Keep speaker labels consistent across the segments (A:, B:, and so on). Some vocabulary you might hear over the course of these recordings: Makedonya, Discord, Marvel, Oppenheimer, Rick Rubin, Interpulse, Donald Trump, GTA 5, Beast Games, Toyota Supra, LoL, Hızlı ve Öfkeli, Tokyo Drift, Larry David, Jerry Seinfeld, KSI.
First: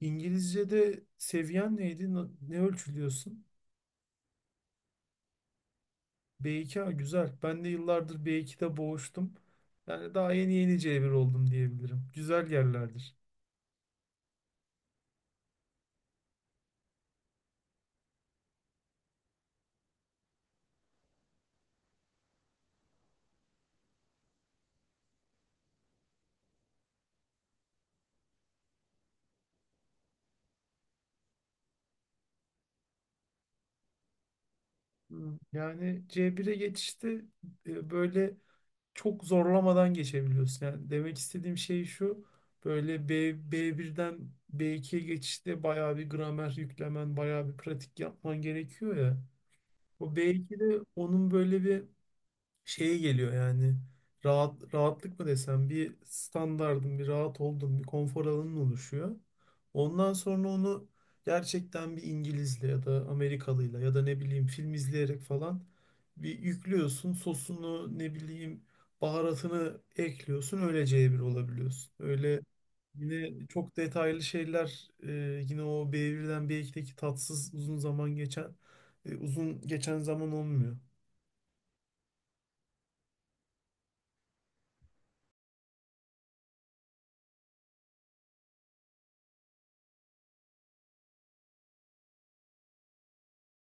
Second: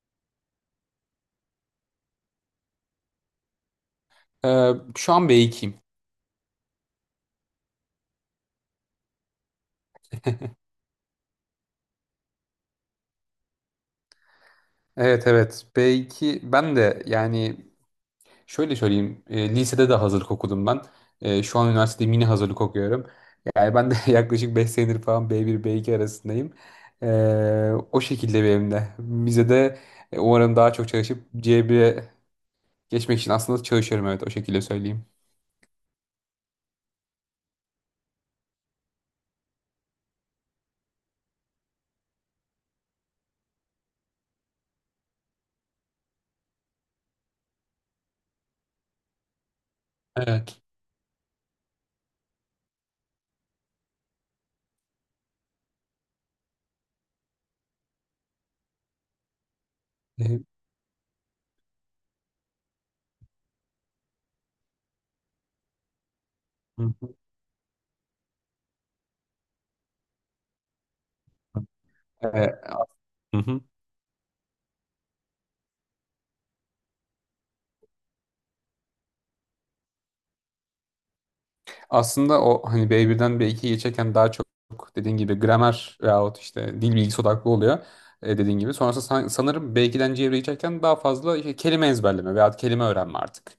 A: İngilizce'de seviyen neydi? Ne ölçülüyorsun?
B: Şu an B2'yim.
A: B2 ha, güzel. Ben de yıllardır B2'de boğuştum. Yani daha yeni yeni C1 oldum diyebilirim. Güzel yerlerdir.
B: Evet evet, B2 ben de, yani şöyle söyleyeyim, lisede de hazırlık okudum ben. Şu an üniversitede mini hazırlık okuyorum. Yani ben de yaklaşık 5 senedir falan B1 B2 arasındayım. O şekilde benim de. Bize de umarım daha çok çalışıp C1'e geçmek için aslında çalışıyorum, evet, o şekilde söyleyeyim.
A: Hmm. Yani C1'e geçişte böyle çok zorlamadan geçebiliyorsun. Yani demek istediğim şey şu. Böyle B1'den B2'ye geçişte bayağı bir gramer yüklemen, bayağı bir pratik yapman gerekiyor ya. O
B: Evet.
A: B2'de onun böyle bir şeye geliyor yani rahatlık mı desem, bir standardın, bir rahat olduğun bir konfor alanın oluşuyor. Ondan
B: Ee,
A: sonra onu gerçekten bir İngilizle ya da Amerikalıyla ya da ne bileyim film izleyerek falan bir
B: hı
A: yüklüyorsun
B: hı.
A: sosunu, ne bileyim baharatını ekliyorsun, öylece bir olabiliyorsun. Öyle
B: Ee, hı
A: yine
B: hı.
A: çok detaylı şeyler yine o B1'den B2'deki tatsız uzun zaman geçen, uzun geçen zaman olmuyor.
B: Aslında o, hani B1'den B2'ye geçerken daha çok dediğin gibi gramer veyahut işte dil bilgisi odaklı oluyor, dediğin gibi. Sonrasında sanırım B2'den C'ye geçerken daha fazla işte kelime ezberleme veyahut kelime öğrenme artık.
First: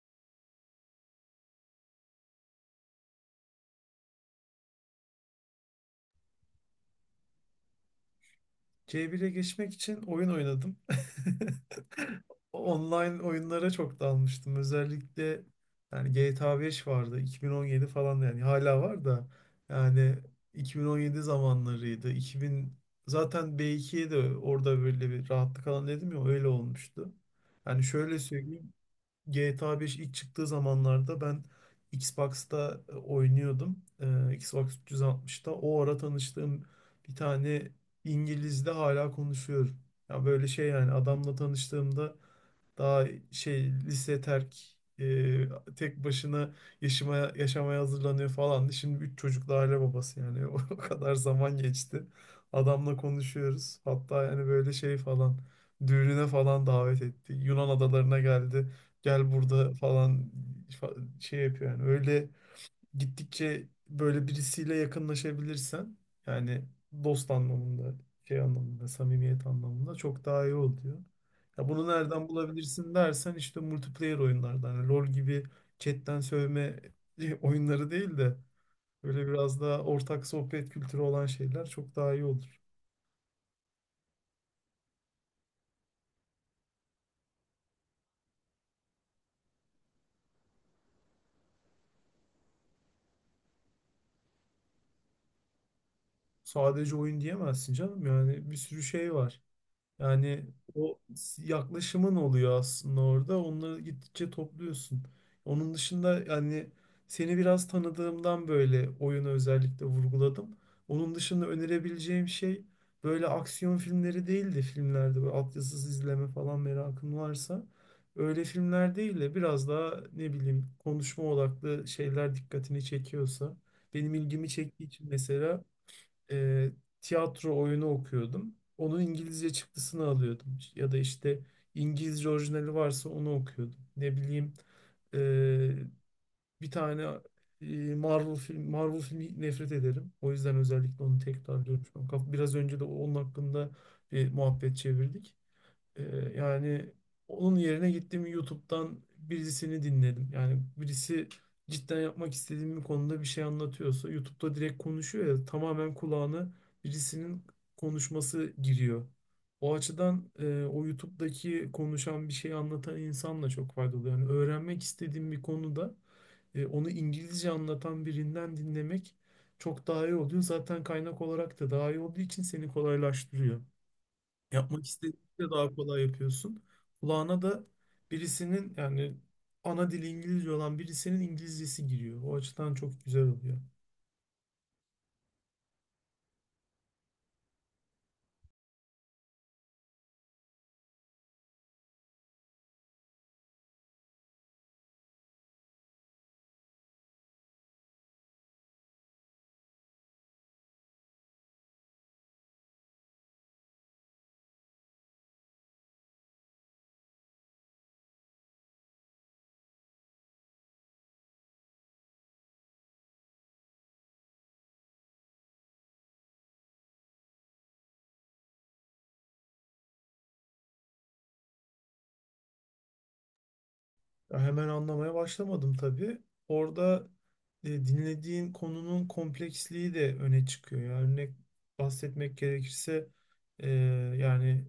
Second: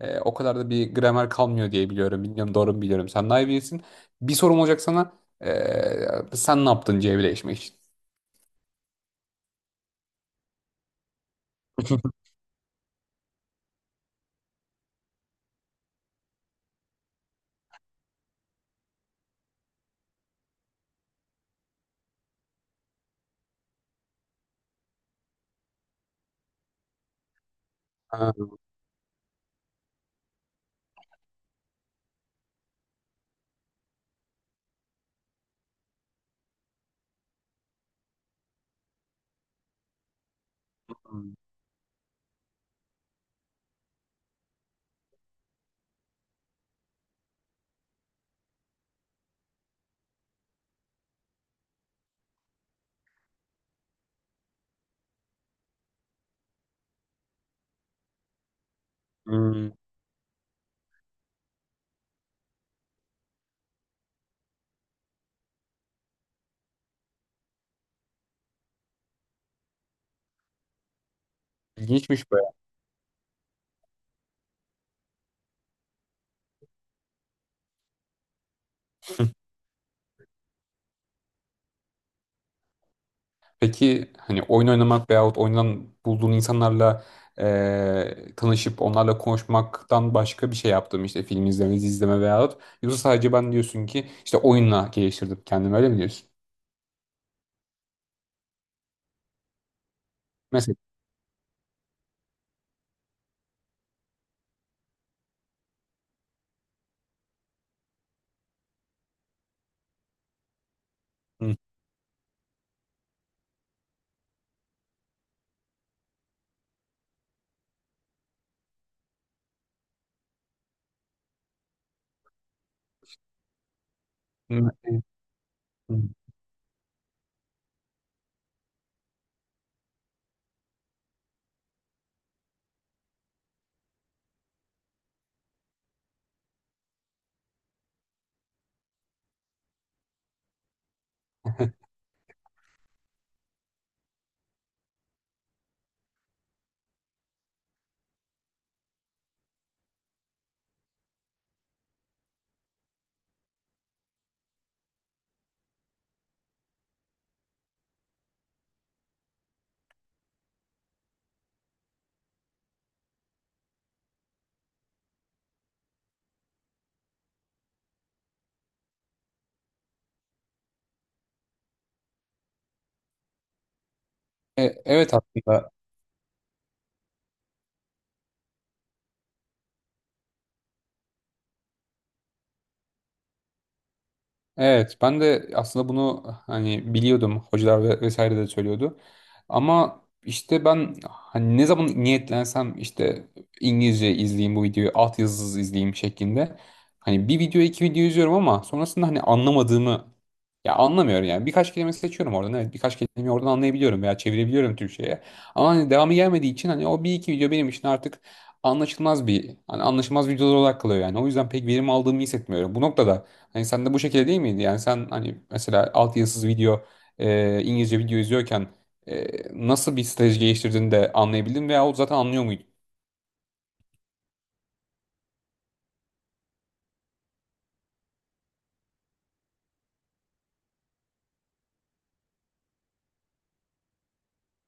B: O kadar da bir gramer kalmıyor diye biliyorum. Bilmiyorum, doğru mu biliyorum. Sen daha iyi bilirsin. Bir sorum olacak sana. E, sen ne yaptın C1'e geçmek için?
A: C1'e geçmek için oyun oynadım. Online oyunlara çok dalmıştım. Özellikle yani GTA 5 vardı. 2017 falan, yani hala var da, yani 2017 zamanlarıydı. 2000 zaten B2'ye de orada böyle bir rahatlık alan dedim ya, öyle olmuştu. Yani şöyle
B: Ha,
A: söyleyeyim. GTA 5 ilk çıktığı zamanlarda ben Xbox'ta oynuyordum. Xbox 360'ta. O ara tanıştığım bir tane İngiliz'de hala konuşuyorum. Ya böyle şey, yani adamla tanıştığımda daha şey lise terk, tek başına yaşamaya hazırlanıyor falan. Şimdi 3 çocuklu aile babası yani o kadar zaman geçti. Adamla konuşuyoruz. Hatta yani böyle şey falan düğününe falan davet etti. Yunan adalarına geldi. Gel burada
B: hmm,
A: falan şey yapıyor yani, öyle gittikçe böyle birisiyle yakınlaşabilirsen yani dost anlamında, şey anlamında, samimiyet anlamında çok daha iyi oluyor. Ya bunu
B: ilginçmiş.
A: nereden bulabilirsin dersen, işte multiplayer oyunlardan, hani LoL gibi chatten sövme oyunları değil de böyle biraz daha ortak sohbet kültürü olan şeyler çok daha iyi olur.
B: Peki, hani oyun oynamak veyahut oyundan bulduğun insanlarla tanışıp onlarla konuşmaktan başka bir şey yaptım işte, film izleme, dizi izleme, veyahut yoksa sadece, ben diyorsun ki, işte oyunla geliştirdim kendimi, öyle mi diyorsun?
A: Sadece oyun diyemezsin canım, yani bir sürü şey var. Yani
B: Mesela.
A: yaklaşımın oluyor aslında orada. Onları gittikçe topluyorsun. Onun dışında yani seni biraz tanıdığımdan böyle oyunu özellikle vurguladım. Onun dışında
B: Hı.
A: önerebileceğim şey böyle aksiyon filmleri değil de, filmlerde böyle altyazısız izleme falan merakın varsa, öyle filmler değil de biraz daha ne bileyim konuşma odaklı şeyler dikkatini çekiyorsa, benim ilgimi çektiği için mesela
B: Hı.
A: e, tiyatro oyunu okuyordum. Onun İngilizce çıktısını alıyordum. Ya da işte İngilizce orijinali varsa onu okuyordum. Ne bileyim, e, bir tane Marvel filmi nefret ederim. O yüzden özellikle onu tekrarlıyorum, tekrar görmüşüm. Biraz önce de onun hakkında bir muhabbet çevirdik. Yani onun yerine gittim YouTube'dan birisini dinledim. Yani birisi cidden yapmak istediğim bir konuda bir şey anlatıyorsa, YouTube'da direkt konuşuyor ya, tamamen kulağına birisinin konuşması giriyor. O açıdan o YouTube'daki konuşan bir şey anlatan insanla çok faydalı. Yani öğrenmek istediğim bir konuda onu İngilizce anlatan birinden dinlemek çok daha iyi oluyor. Zaten kaynak olarak da daha iyi olduğu için seni kolaylaştırıyor.
B: E,
A: Yapmak
B: evet
A: istediğinde
B: aslında.
A: daha kolay yapıyorsun. Kulağına da birisinin, yani ana dili İngilizce olan birisinin İngilizcesi giriyor. O açıdan çok güzel oluyor.
B: Evet, ben de aslında bunu hani biliyordum. Hocalar ve vesaire de söylüyordu. Ama işte ben, hani ne zaman niyetlensem, işte İngilizce izleyeyim bu videoyu, altyazısız izleyeyim şeklinde. Hani bir video iki video izliyorum ama sonrasında hani anlamadığımı, ya anlamıyorum yani. Birkaç kelime seçiyorum oradan. Evet, birkaç kelimeyi oradan anlayabiliyorum veya çevirebiliyorum Türkçe'ye. Ama hani devamı gelmediği için, hani o bir iki video benim için artık anlaşılmaz bir, hani anlaşılmaz videolar olarak kalıyor yani. O yüzden pek verim aldığımı hissetmiyorum. Bu noktada hani sen de bu şekilde değil miydi? Yani sen hani mesela altyazısız video, İngilizce video izliyorken, e, nasıl bir strateji geliştirdiğini de anlayabildin veya o zaten anlıyor muydun?
A: Ya hemen anlamaya başlamadım tabii. Orada dinlediğin konunun kompleksliği de öne çıkıyor. Yani örnek bahsetmek gerekirse, e, yani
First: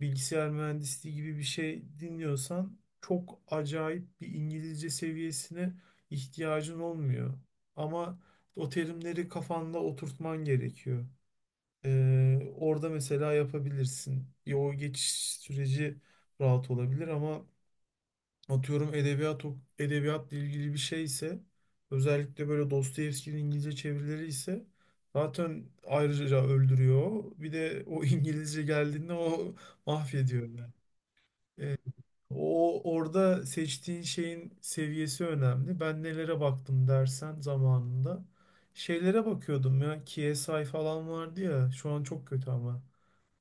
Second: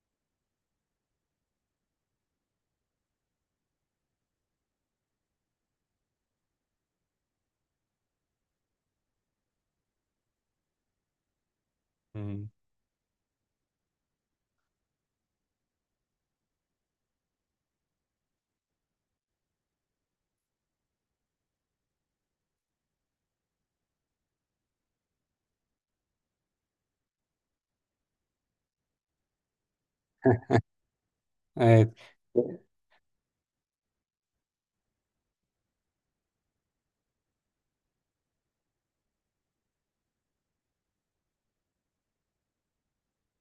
A: bilgisayar mühendisliği gibi bir şey dinliyorsan çok acayip bir İngilizce seviyesine ihtiyacın olmuyor. Ama o terimleri kafanda oturtman gerekiyor.
B: Hmm.
A: Orada mesela yapabilirsin. Ya o geçiş süreci rahat olabilir ama atıyorum edebiyat edebiyatla ilgili bir şey ise, özellikle böyle Dostoyevski'nin İngilizce çevirileri ise, zaten ayrıca öldürüyor. Bir de o İngilizce geldiğinde o mahvediyor yani. E,
B: Evet.
A: o orada seçtiğin şeyin seviyesi önemli. Ben nelere baktım dersen zamanında. Şeylere bakıyordum ya. KSI falan vardı ya. Şu an çok kötü ama.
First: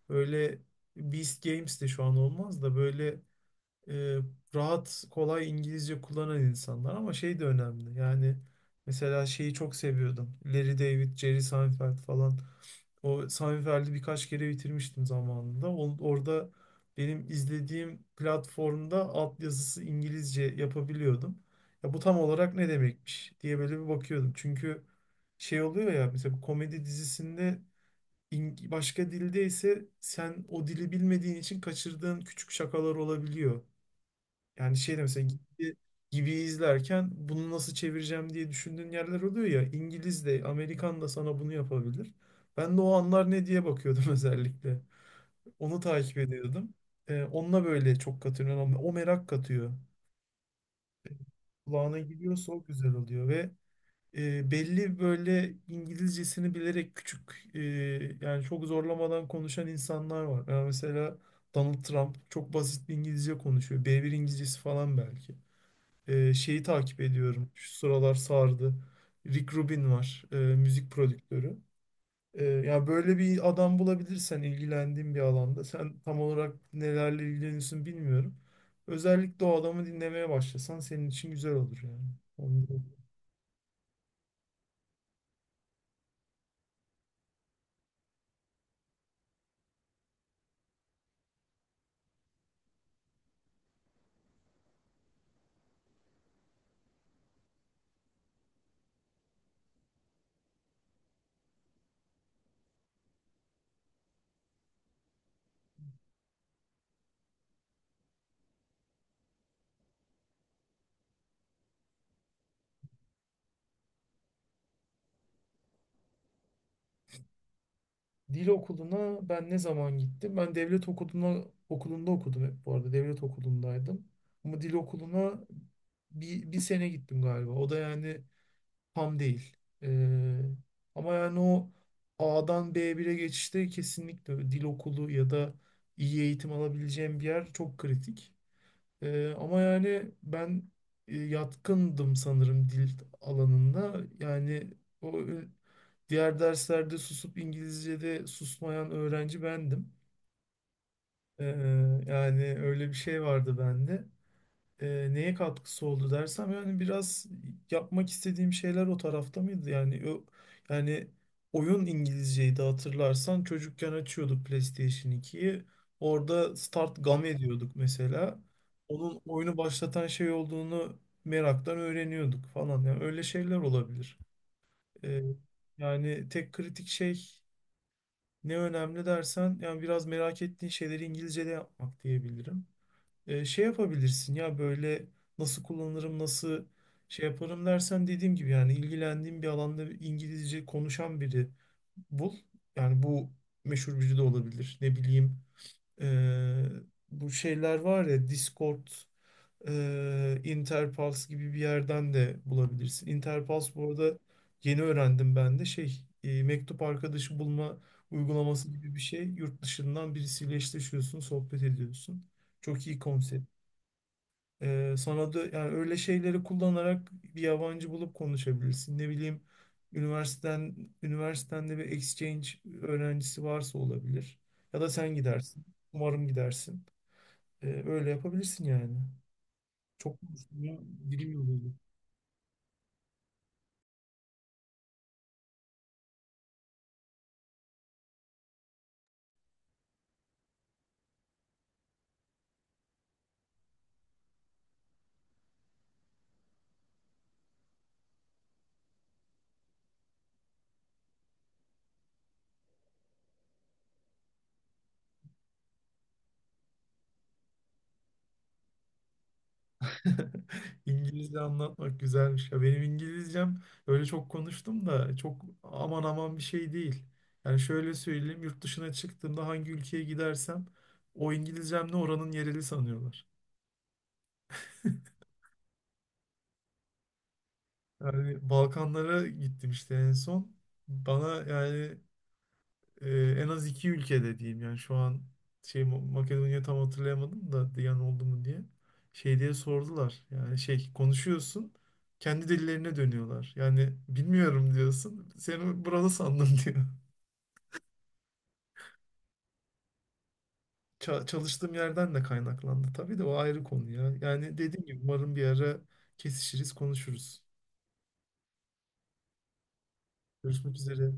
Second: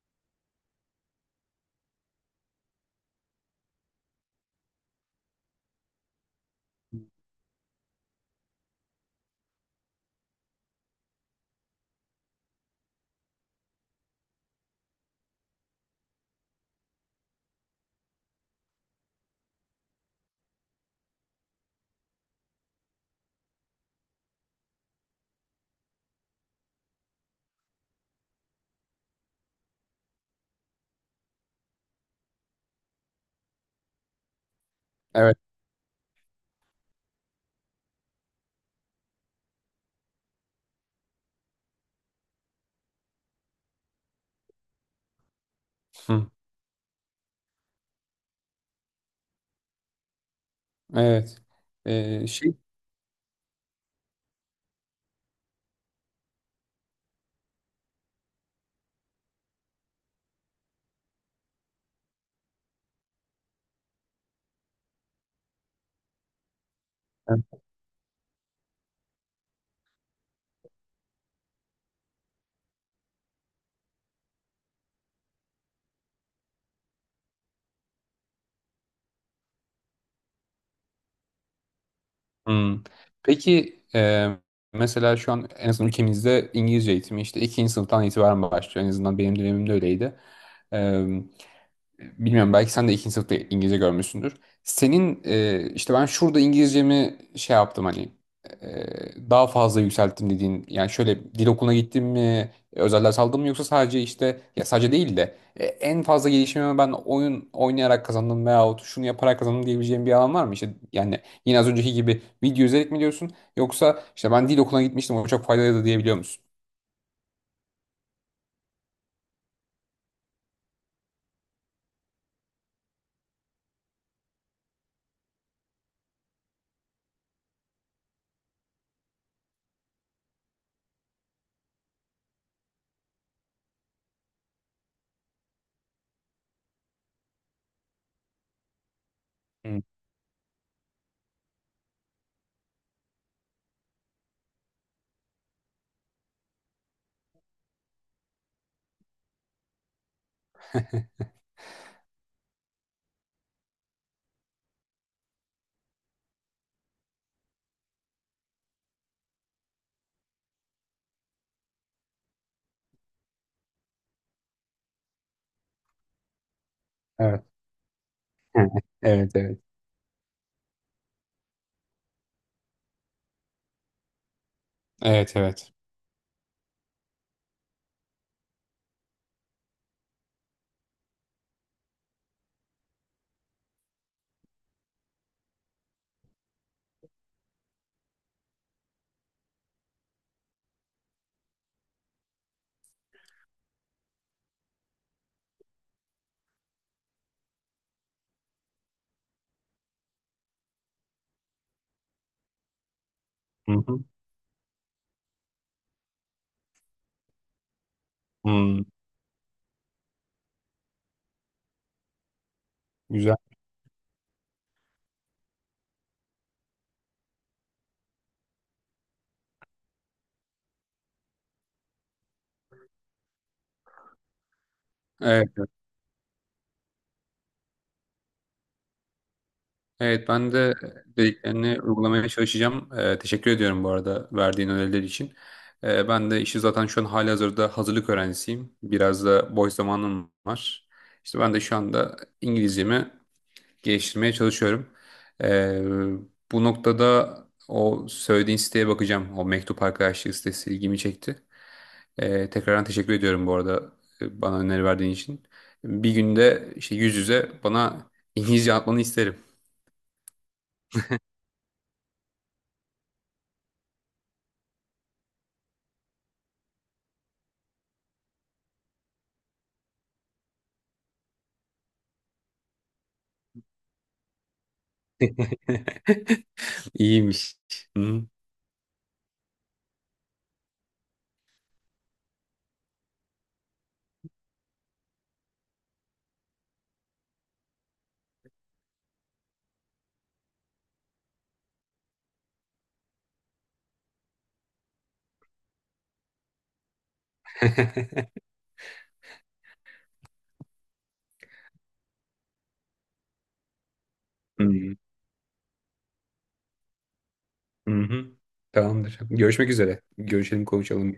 A: Böyle Beast Games de şu an olmaz da, böyle e, rahat, kolay İngilizce kullanan insanlar, ama şey de önemli. Yani mesela şeyi çok seviyordum. Larry David, Jerry Seinfeld falan. O Sami birkaç kere bitirmiştim zamanında. Orada benim izlediğim platformda altyazısı İngilizce yapabiliyordum. Ya bu tam olarak ne demekmiş diye böyle bir bakıyordum. Çünkü şey oluyor ya, mesela bu komedi dizisinde başka dilde ise sen o dili bilmediğin için kaçırdığın küçük şakalar olabiliyor. Yani şey de mesela
B: Evet.
A: gibi, gibi izlerken bunu nasıl çevireceğim diye düşündüğün yerler oluyor ya. İngiliz de Amerikan da sana bunu yapabilir. Ben de o anlar ne diye bakıyordum özellikle. Onu takip
B: Hı.
A: ediyordum. Onunla böyle çok katılıyorum. O merak katıyor.
B: Evet.
A: Kulağına
B: E,
A: gidiyorsa
B: şey.
A: o güzel oluyor ve belli böyle İngilizcesini bilerek küçük, e, yani çok zorlamadan konuşan insanlar var. Yani mesela Donald Trump çok basit bir İngilizce konuşuyor. B1 İngilizcesi falan belki. Şeyi takip ediyorum. Şu sıralar sardı. Rick Rubin var. Müzik prodüktörü. Yani böyle bir adam bulabilirsen ilgilendiğin bir alanda. Sen tam olarak nelerle ilgileniyorsun bilmiyorum. Özellikle o adamı dinlemeye başlasan senin için güzel olur yani. Onu da-
B: Hmm. Peki, mesela şu an en azından ülkemizde İngilizce eğitimi işte ikinci sınıftan itibaren başlıyor. En azından benim dönemimde öyleydi. Bilmiyorum, belki sen de ikinci sınıfta İngilizce görmüşsündür. Senin, işte ben şurada İngilizcemi şey yaptım, hani daha fazla yükselttim dediğin, yani şöyle dil okuluna gittim mi, özel ders aldım mı, yoksa sadece işte, ya sadece değil de, en fazla gelişimimi ben oyun oynayarak kazandım veyahut şunu yaparak kazandım diyebileceğim bir alan var mı? İşte yani, yine az önceki gibi video izleyerek mi diyorsun, yoksa işte ben dil okuluna gitmiştim, o çok faydalıydı diyebiliyor musun?
A: Dil okuluna ben ne zaman gittim? Ben devlet okuluna okulunda okudum hep bu arada. Devlet okulundaydım. Ama dil okuluna 1 sene gittim galiba. O da yani tam değil. Ee, ama yani o A'dan bire geçişte kesinlikle dil okulu ya da iyi eğitim alabileceğim bir yer çok kritik. Ama
B: Hı.
A: yani ben yatkındım sanırım dil alanında. Yani o diğer derslerde susup İngilizce'de susmayan öğrenci bendim. Ee, yani öyle bir şey vardı bende, neye katkısı oldu dersem yani biraz yapmak istediğim şeyler o tarafta mıydı? Yani o yani oyun İngilizceydi hatırlarsan, çocukken açıyorduk PlayStation 2'yi. Orada Start Game
B: Evet.
A: diyorduk mesela. Onun
B: Evet,
A: oyunu
B: evet.
A: başlatan şey olduğunu meraktan öğreniyorduk falan. Yani öyle şeyler olabilir. E,
B: Evet, evet.
A: yani tek kritik şey ne önemli dersen, yani biraz merak ettiğin şeyleri İngilizce'de yapmak diyebilirim. Şey yapabilirsin ya, böyle nasıl kullanırım, nasıl şey yaparım dersen, dediğim gibi, yani ilgilendiğin bir alanda İngilizce konuşan biri bul. Yani bu meşhur biri de olabilir. Ne bileyim, e, bu şeyler var ya Discord, Interpulse gibi bir yerden de bulabilirsin. Interpulse
B: Hı
A: bu
B: hı.
A: arada yeni öğrendim ben de, şey, mektup arkadaşı bulma uygulaması
B: Hı.
A: gibi bir şey. Yurt dışından birisiyle eşleşiyorsun, sohbet ediyorsun. Çok iyi
B: Güzel.
A: konsept. Sana da yani öyle şeyleri kullanarak bir yabancı bulup konuşabilirsin. Ne bileyim üniversiteden üniversitende bir exchange öğrencisi varsa olabilir. Ya da sen
B: Evet.
A: gidersin. Umarım gidersin. Öyle yapabilirsin yani. Çok
B: Evet, ben
A: konuştum
B: de
A: ya, dilim yoruldu.
B: dediklerini uygulamaya çalışacağım. Teşekkür ediyorum bu arada, verdiğin öneriler için. Ben de işi zaten şu an halihazırda hazırlık öğrencisiyim. Biraz da boş zamanım var. İşte ben de şu anda İngilizcemi geliştirmeye çalışıyorum. Ee, bu noktada, o söylediğin siteye bakacağım. O mektup arkadaşlığı sitesi ilgimi çekti. Tekrardan teşekkür ediyorum bu arada, bana öneri verdiğin için. Bir günde işte yüz yüze bana İngilizce atmanı isterim.
A: İngilizce anlatmak güzelmiş. Ya benim İngilizcem öyle, çok konuştum da çok aman aman bir şey değil. Yani şöyle söyleyeyim, yurt dışına çıktığımda hangi ülkeye gidersem o İngilizcemle oranın yereli sanıyorlar.
B: İyiymiş. Hı.
A: Yani Balkanlara gittim işte en son. Bana yani e, en az iki ülkede diyeyim yani şu an, şey, Makedonya tam hatırlayamadım da, Diyan oldu mu diye. Şey diye sordular. Yani şey konuşuyorsun, kendi dillerine dönüyorlar. Yani bilmiyorum diyorsun. Seni burada sandım diyor. Çalıştığım yerden de kaynaklandı. Tabii de o ayrı konu ya. Yani dediğim
B: Hı.
A: gibi, umarım bir ara kesişiriz, konuşuruz.
B: Hı hı. Tamamdır. Görüşmek üzere. Görüşelim,
A: Görüşmek üzere.
B: konuşalım.